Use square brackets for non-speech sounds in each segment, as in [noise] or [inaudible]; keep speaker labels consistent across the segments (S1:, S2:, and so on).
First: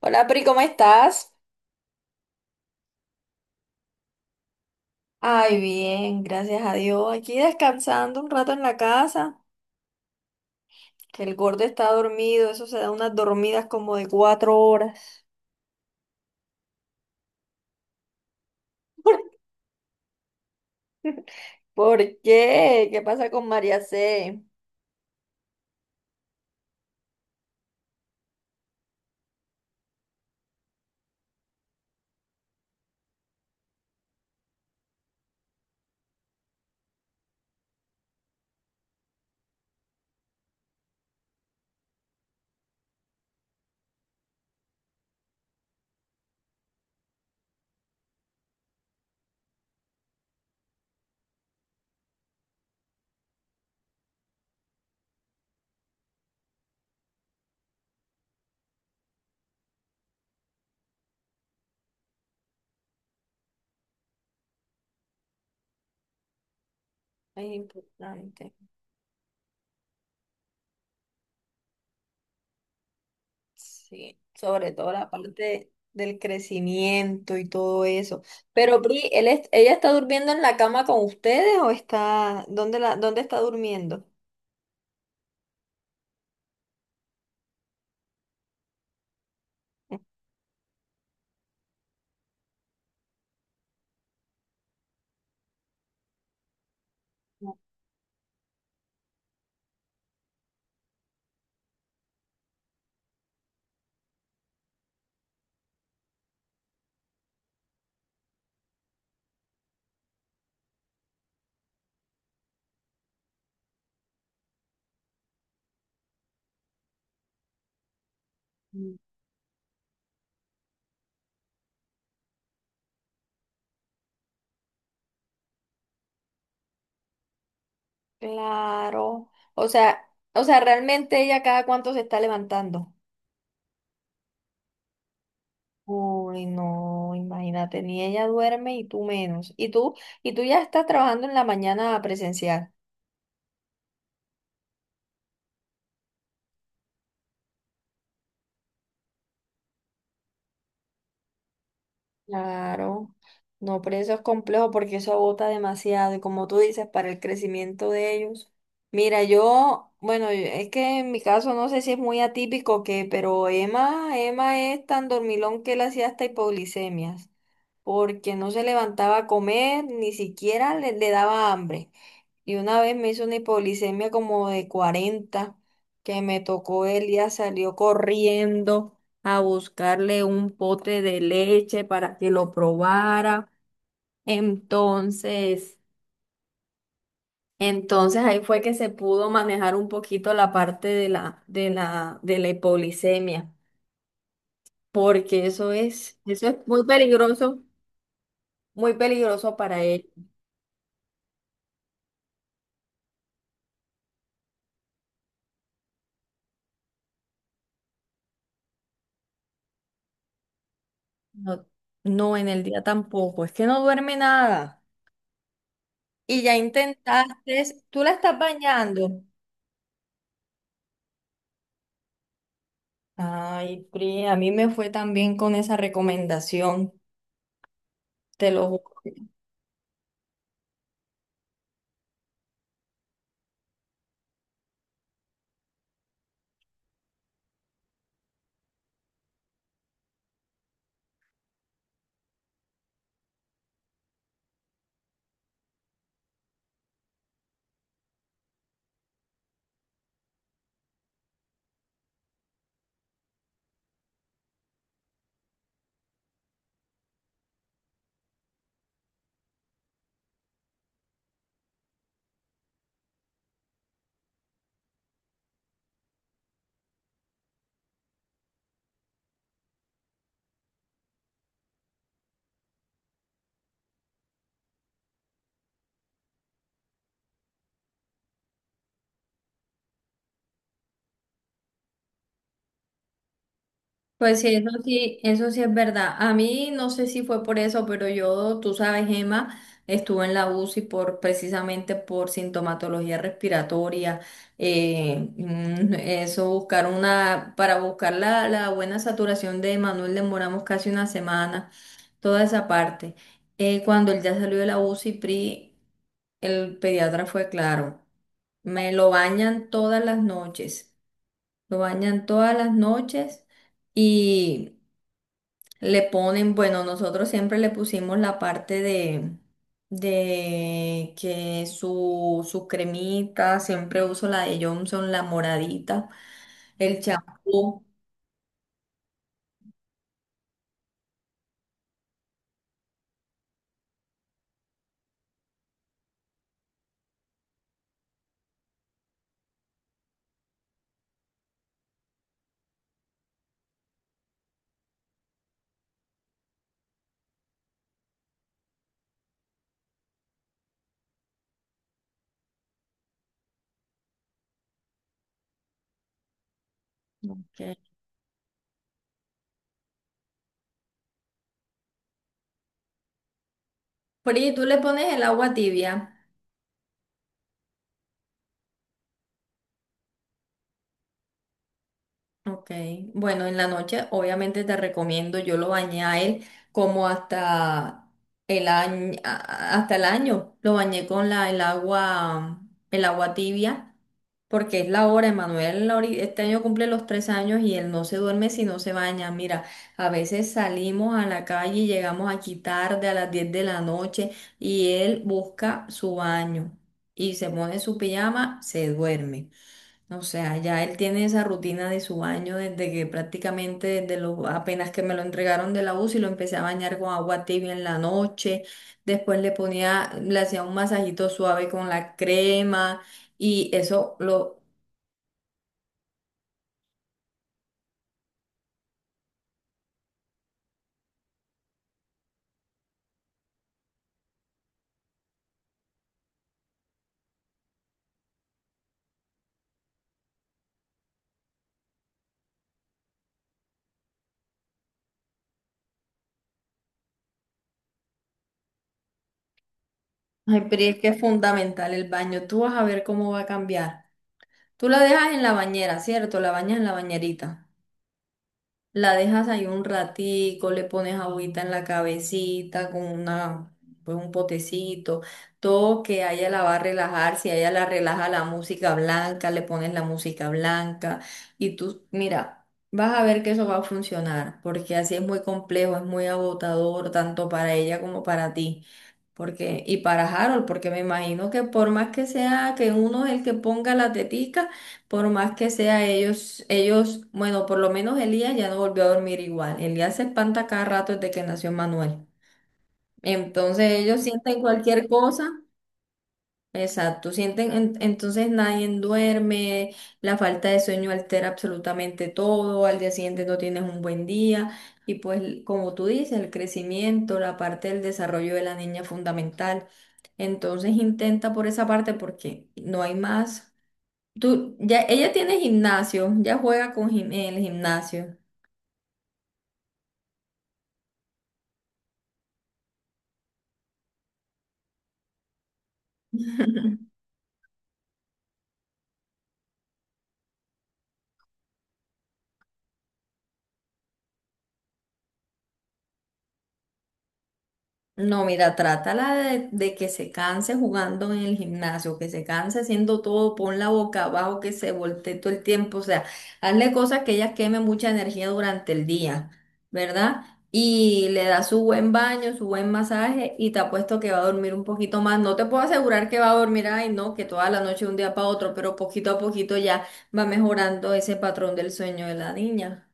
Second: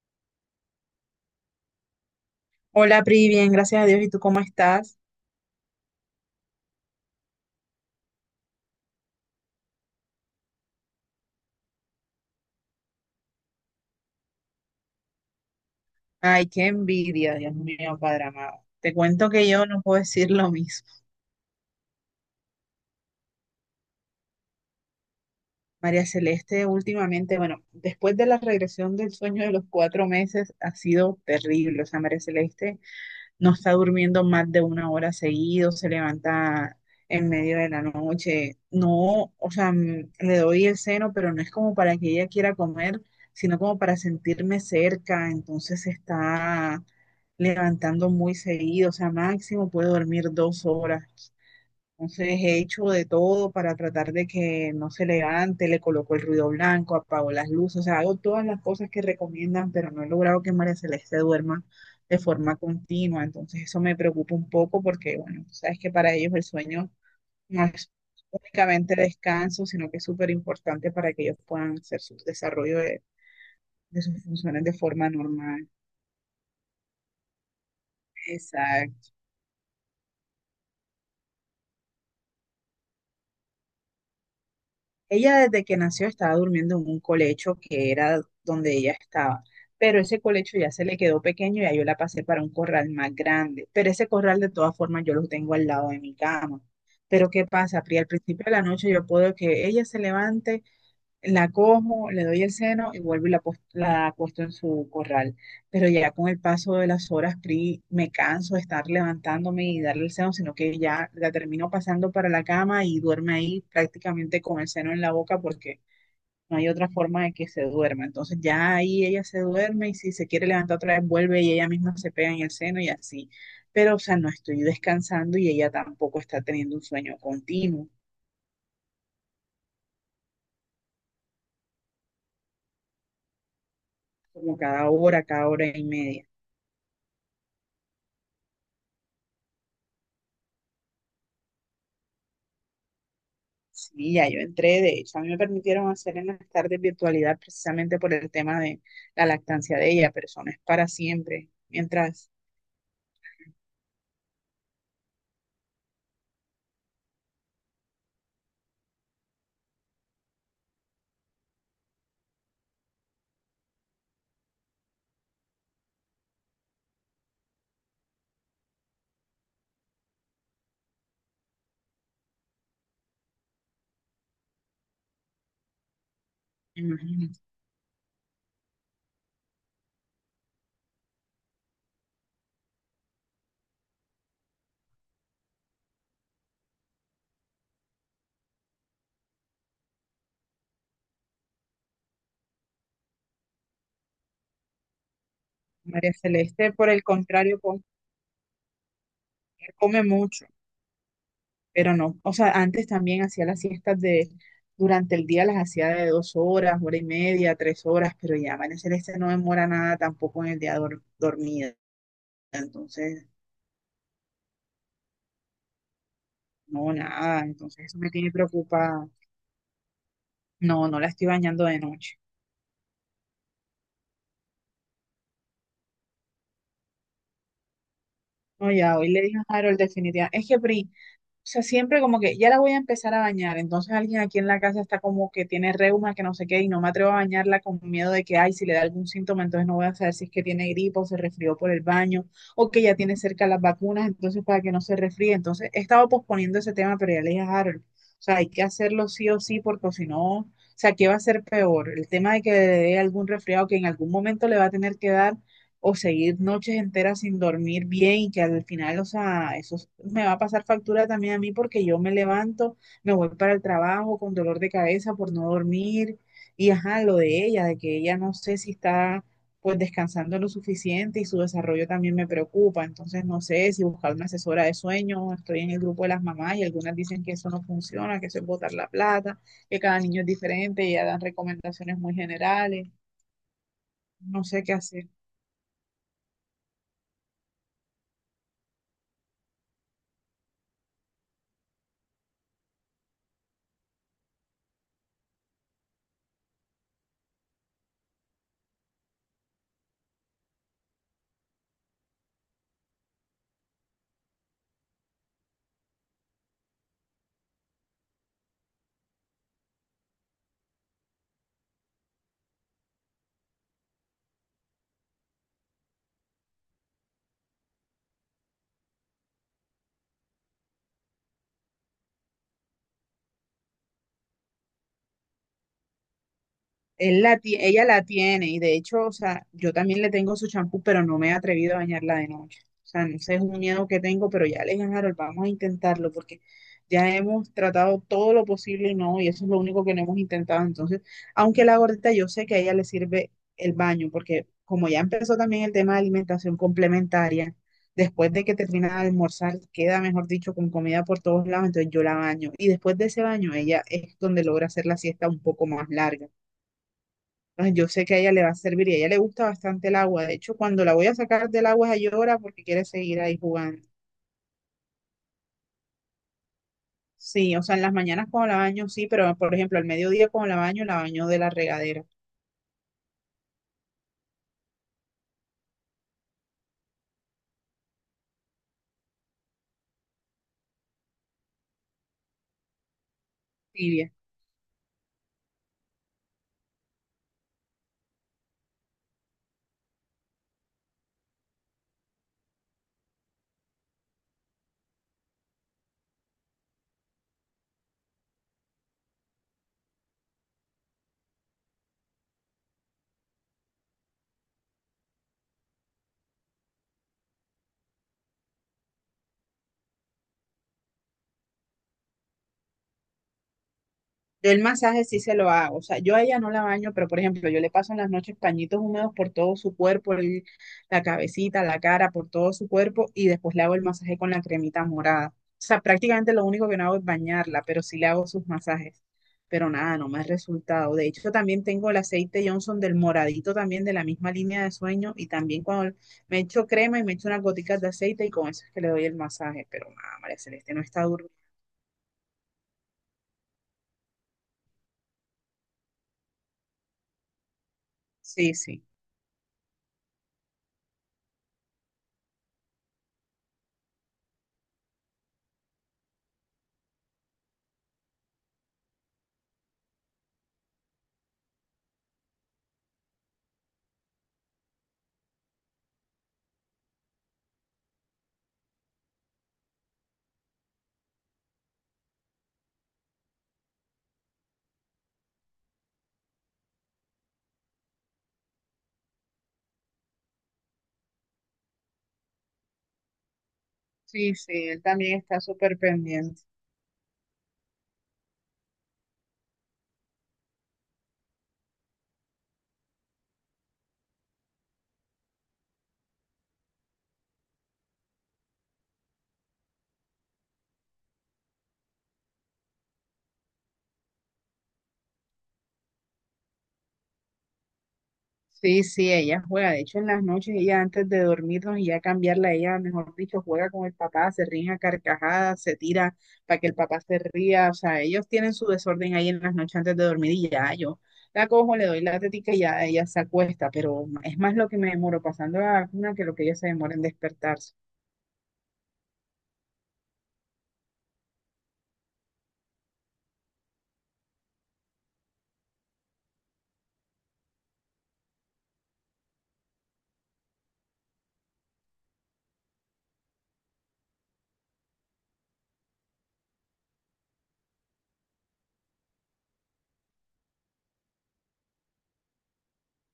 S1: Hola Pri, ¿cómo estás?
S2: Hola, Pri, bien, gracias a Dios. ¿Y tú cómo estás?
S1: Ay, bien, gracias a Dios. Aquí descansando un rato en la casa, que el gordo está dormido, eso se da unas dormidas como de 4 horas.
S2: Ay, qué envidia, Dios mío, Padre amado. Te cuento
S1: [laughs]
S2: que yo no puedo decir lo mismo.
S1: ¿Por qué? ¿Qué pasa con María C?
S2: María Celeste, últimamente, bueno, después de la regresión del sueño de los 4 meses, ha sido terrible. O sea, María Celeste no está durmiendo más de 1 hora seguido, se levanta en medio de la noche. No, o sea, le doy el seno, pero no es como para que ella quiera comer, sino como para sentirme cerca. Entonces se está levantando muy seguido, o sea, máximo puede dormir 2 horas. Entonces he hecho de todo para tratar de que no se levante, le coloco el ruido blanco, apago las luces, o sea, hago todas las cosas que recomiendan, pero no he logrado que María Celeste duerma de forma continua. Entonces eso me preocupa un poco porque, bueno, tú sabes que para ellos el sueño
S1: Es
S2: no es
S1: importante,
S2: únicamente descanso, sino que es súper importante para que ellos puedan hacer su desarrollo de
S1: sí,
S2: sus funciones
S1: sobre
S2: de
S1: todo
S2: forma
S1: la
S2: normal.
S1: parte del crecimiento y todo eso. Pero Pri,
S2: Exacto.
S1: ¿ella está durmiendo en la cama con ustedes o está. Está, ¿dónde está durmiendo?
S2: Ella desde que nació estaba durmiendo en un colecho que era donde ella estaba, pero ese colecho ya se le quedó pequeño y ya yo la pasé para un corral más grande, pero ese corral de todas formas yo lo tengo al lado de mi cama. Pero ¿qué pasa, Pri? Al principio de la noche yo puedo que ella se levante la cojo, le doy el seno y vuelvo y la, la acuesto en su corral. Pero ya con el paso de las horas, Pri, me canso de estar levantándome y darle el seno, sino que ya la termino pasando para la cama y duerme ahí prácticamente con el seno en la boca porque no hay otra forma de que se duerma. Entonces ya ahí ella se duerme y si se quiere levantar otra vez, vuelve y ella misma se pega en el seno y así. Pero, o sea, no estoy descansando y ella tampoco está teniendo un sueño continuo,
S1: Claro. O sea, realmente ella cada cuánto se está levantando.
S2: como cada hora y media.
S1: Uy, no, imagínate, ni ella duerme y tú menos. Y tú ya estás trabajando en la mañana presencial.
S2: Sí, ya yo entré, de hecho, a mí me permitieron hacer en las tardes virtualidad precisamente por el tema de la lactancia de ella, pero eso no es para siempre. Mientras,
S1: Claro, no, pero eso es complejo porque eso agota demasiado y como tú dices, para el crecimiento de ellos. Mira, yo, bueno, es que en mi caso no sé si es muy atípico que, pero Emma, Emma es tan dormilón que él hacía hasta hipoglicemias, porque no se levantaba a comer, ni siquiera le daba hambre. Y una vez me hizo una hipoglicemia como de 40 que me tocó él, ya
S2: imagínate,
S1: salió corriendo a buscarle un pote de leche para que lo probara. Entonces, entonces, ahí fue que se pudo manejar un poquito la parte de la hipoglicemia, porque eso
S2: María
S1: es, eso es
S2: Celeste, por el contrario,
S1: muy peligroso para
S2: come,
S1: él.
S2: mucho, pero no, o sea, antes también hacía las siestas de, durante el día las hacía de 2 horas, hora y media, 3 horas, pero ya María Celeste no demora nada tampoco en el día
S1: No,
S2: dormida,
S1: no, en el día
S2: entonces,
S1: tampoco, es que no duerme nada. Y ya
S2: no, nada,
S1: intentaste,
S2: entonces eso
S1: tú
S2: me
S1: la
S2: tiene
S1: estás
S2: preocupada.
S1: bañando.
S2: No, no la estoy bañando de noche.
S1: Ay, Pri, a mí me fue también con esa recomendación, te lo
S2: No,
S1: juro.
S2: ya, hoy le dije a Harold definitivamente. Es que, Pri, o sea, siempre como que ya la voy a empezar a bañar. Entonces alguien aquí en la casa está como que tiene reuma, que no sé qué, y no me atrevo a bañarla con miedo de que, ay, si le da algún síntoma, entonces no voy a saber si es que tiene gripa o se resfrió por el baño, o que ya tiene cerca las vacunas, entonces para que no se resfríe. Entonces he estado posponiendo ese tema, pero ya le dije a Harold, o sea, hay que hacerlo sí o sí, porque si no, o sea, ¿qué va a ser peor? El tema de que le dé algún resfriado que en algún momento le va a tener que dar o seguir noches enteras sin dormir bien y que al final, o sea, eso es- me va a pasar factura también a mí porque yo me levanto, me voy para el trabajo con dolor de cabeza por no dormir y ajá, lo de ella, de que ella no sé si está pues descansando lo suficiente y su desarrollo también me preocupa, entonces no sé si buscar una asesora de sueño, estoy en el grupo de las mamás y algunas dicen que eso no funciona, que eso es botar la plata, que cada niño es diferente y ya dan recomendaciones muy generales,
S1: Pues
S2: no
S1: sí,
S2: sé
S1: eso
S2: qué hacer.
S1: sí, eso sí es verdad. A mí no sé si fue por eso, pero yo, tú sabes, Emma, estuve en la UCI por precisamente por sintomatología respiratoria. Eso buscar una, para buscar la buena saturación de Manuel demoramos casi una semana, toda esa parte. Cuando él ya salió de la UCI, Pri, el pediatra fue claro. Me lo bañan todas las noches. Lo bañan todas las noches y le ponen, bueno, nosotros siempre le pusimos la parte de, que su cremita, siempre uso la de Johnson, la moradita, el
S2: Él la,
S1: champú.
S2: ella la tiene y de hecho, o sea, yo también le tengo su champú, pero no me he atrevido a bañarla de noche. O sea, no sé, es un miedo que tengo, pero ya le dije, Harold, vamos a intentarlo porque ya hemos tratado todo lo posible y no, y eso es lo único que no hemos intentado. Entonces, aunque la gordita, yo sé que a ella le sirve el baño, porque como ya empezó también el tema de alimentación complementaria, después de que termina de almorzar, queda, mejor dicho, con comida por todos lados, entonces yo la baño. Y después de ese baño, ella es donde logra hacer la siesta un poco más larga.
S1: Ok.
S2: Ah, yo sé que a ella le va a servir y a ella le gusta bastante el agua. De hecho, cuando la voy a sacar del agua, ella llora porque quiere seguir ahí jugando.
S1: Porque tú le pones el agua tibia.
S2: Sí, o sea, en las mañanas cuando la baño, sí, pero por ejemplo, al mediodía cuando la baño de la regadera
S1: Ok, bueno, en la noche obviamente te recomiendo, yo lo bañé a él como hasta el año, lo bañé el agua tibia,
S2: tibia.
S1: porque es la hora, este año cumple los 3 años y él no se duerme si no se baña. Mira, a veces salimos a la calle y llegamos aquí tarde a las 10 de la noche y él busca su baño y se pone su pijama, se duerme. O sea, ya él tiene esa rutina de su baño desde que prácticamente desde lo, apenas que me lo entregaron de la UCI lo empecé a bañar con agua tibia en la noche, después le ponía, le hacía un masajito suave con la crema y eso
S2: Yo
S1: lo.
S2: el masaje sí se lo hago, o sea, yo a ella no la baño, pero por ejemplo, yo le paso en las noches pañitos húmedos por todo su cuerpo, la cabecita, la cara, por todo su cuerpo y después le hago el masaje con la cremita morada. O sea, prácticamente lo único que no hago es bañarla, pero sí le hago sus masajes. Pero nada, no me ha resultado. De hecho, también tengo el aceite Johnson del moradito también de la misma línea de sueño y también cuando me echo crema y me echo unas goticas de aceite y con eso es que le doy el masaje. Pero nada, María
S1: Ay,
S2: Celeste
S1: pero
S2: no
S1: es
S2: está
S1: que es
S2: durmiendo.
S1: fundamental el baño, tú vas a ver cómo va a cambiar. Tú la dejas en la bañera, ¿cierto? La bañas en la bañerita.
S2: Sí, sí.
S1: La dejas ahí un ratico, le pones agüita en la cabecita con una, pues un potecito, todo que a ella la va a relajar, si a ella la relaja la música blanca, le pones la música blanca y tú, mira, vas a ver que eso va a funcionar, porque así es muy complejo, es muy agotador, tanto para ella como para ti. Porque, y para Harold, porque me imagino que por más que sea que uno es el que ponga la tetica, por más que sea ellos, bueno, por lo menos Elías ya no volvió a dormir igual. Elías se espanta cada rato desde que nació Manuel. Entonces ellos
S2: Sí,
S1: sienten
S2: sí, él
S1: cualquier
S2: también está
S1: cosa.
S2: súper pendiente.
S1: Exacto, sienten, entonces nadie duerme, la falta de sueño altera absolutamente todo, al día siguiente no tienes un buen día y pues como tú dices, el crecimiento, la parte del desarrollo de la niña es fundamental. Entonces intenta por esa parte porque no hay más. Tú, ya, ella tiene gimnasio, ya juega en el gimnasio.
S2: Sí, sí, ella juega. De hecho, en las noches, ella antes de dormirnos y ya cambiarla, ella, mejor dicho, juega con el papá, se ríe a carcajadas, se tira para que el papá se ría. O sea, ellos tienen su desorden ahí en las noches antes de dormir y ya yo la cojo, le doy la tetica y ya ella se acuesta. Pero es más lo que me demoro pasando a la vacuna que lo que ella se demora en despertarse.
S1: No, mira, trátala de que se canse jugando en el gimnasio, que se canse haciendo todo, pon la boca abajo, que se voltee todo el tiempo, o sea, hazle cosas que ella queme mucha energía durante el día, ¿verdad? Y le da su buen baño, su buen masaje y te apuesto que va a dormir un poquito más. No te puedo asegurar que va a dormir, ay, no, que toda la noche de un día para otro, pero poquito a poquito ya va mejorando ese patrón del sueño de la niña.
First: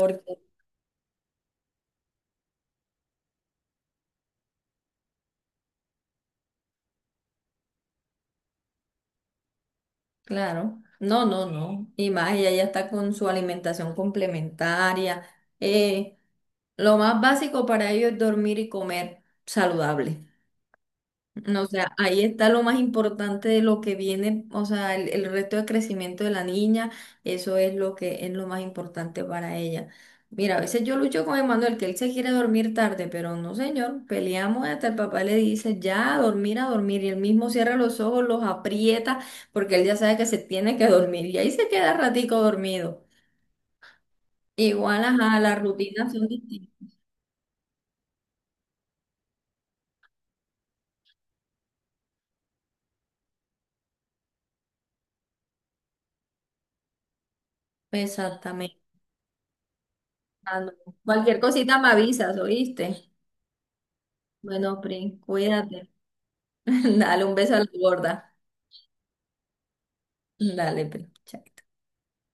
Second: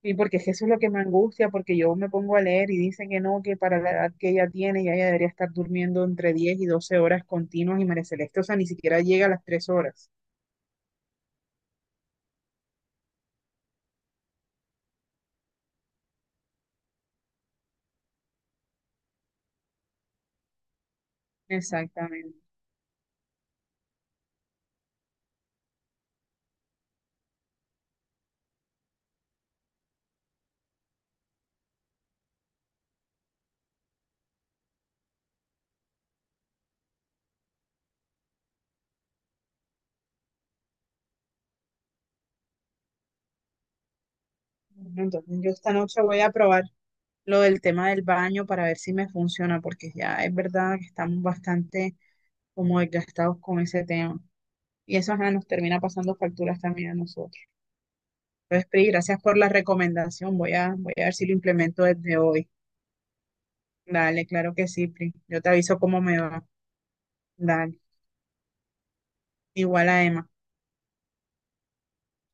S2: Y porque es que eso es lo que me angustia, porque yo me pongo a leer y dicen que no, que para la edad que ella tiene, ya ella debería estar durmiendo entre 10 y 12 horas continuas y María Celeste, o sea, ni siquiera llega a las 3 horas.
S1: Claro, no, no, no. Y más, ella ya está con su alimentación complementaria. Eh, lo más básico para ellos es dormir y comer saludable. No, o sea, ahí
S2: Exactamente.
S1: está lo más importante de lo que viene, o sea, el resto de crecimiento de la niña, eso es lo que es lo más importante para ella. Mira, a veces yo lucho con Emanuel que él se quiere dormir tarde, pero no, señor, peleamos hasta el papá le dice ya a dormir, y él mismo cierra los ojos, los aprieta, porque él ya sabe que se tiene que dormir, y ahí se queda ratico dormido.
S2: Bueno,
S1: Igual, ajá,
S2: entonces yo
S1: las
S2: esta noche
S1: rutinas
S2: voy
S1: son
S2: a probar
S1: distintas.
S2: lo del tema del baño para ver si me funciona, porque ya es verdad que estamos bastante como desgastados con ese tema. Y eso ajá, nos termina pasando facturas también a nosotros. Entonces,
S1: Exactamente.
S2: Pri, gracias por la recomendación. Voy
S1: Ah, no.
S2: a, voy a ver si lo
S1: Cualquier cosita
S2: implemento
S1: me
S2: desde
S1: avisas,
S2: hoy.
S1: ¿oíste?
S2: Dale, claro que
S1: Bueno,
S2: sí, Pri.
S1: Prin,
S2: Yo te aviso
S1: cuídate.
S2: cómo me va.
S1: [laughs] Dale un beso a la
S2: Dale.
S1: gorda.
S2: Igual a Emma.
S1: Dale, pero, chao.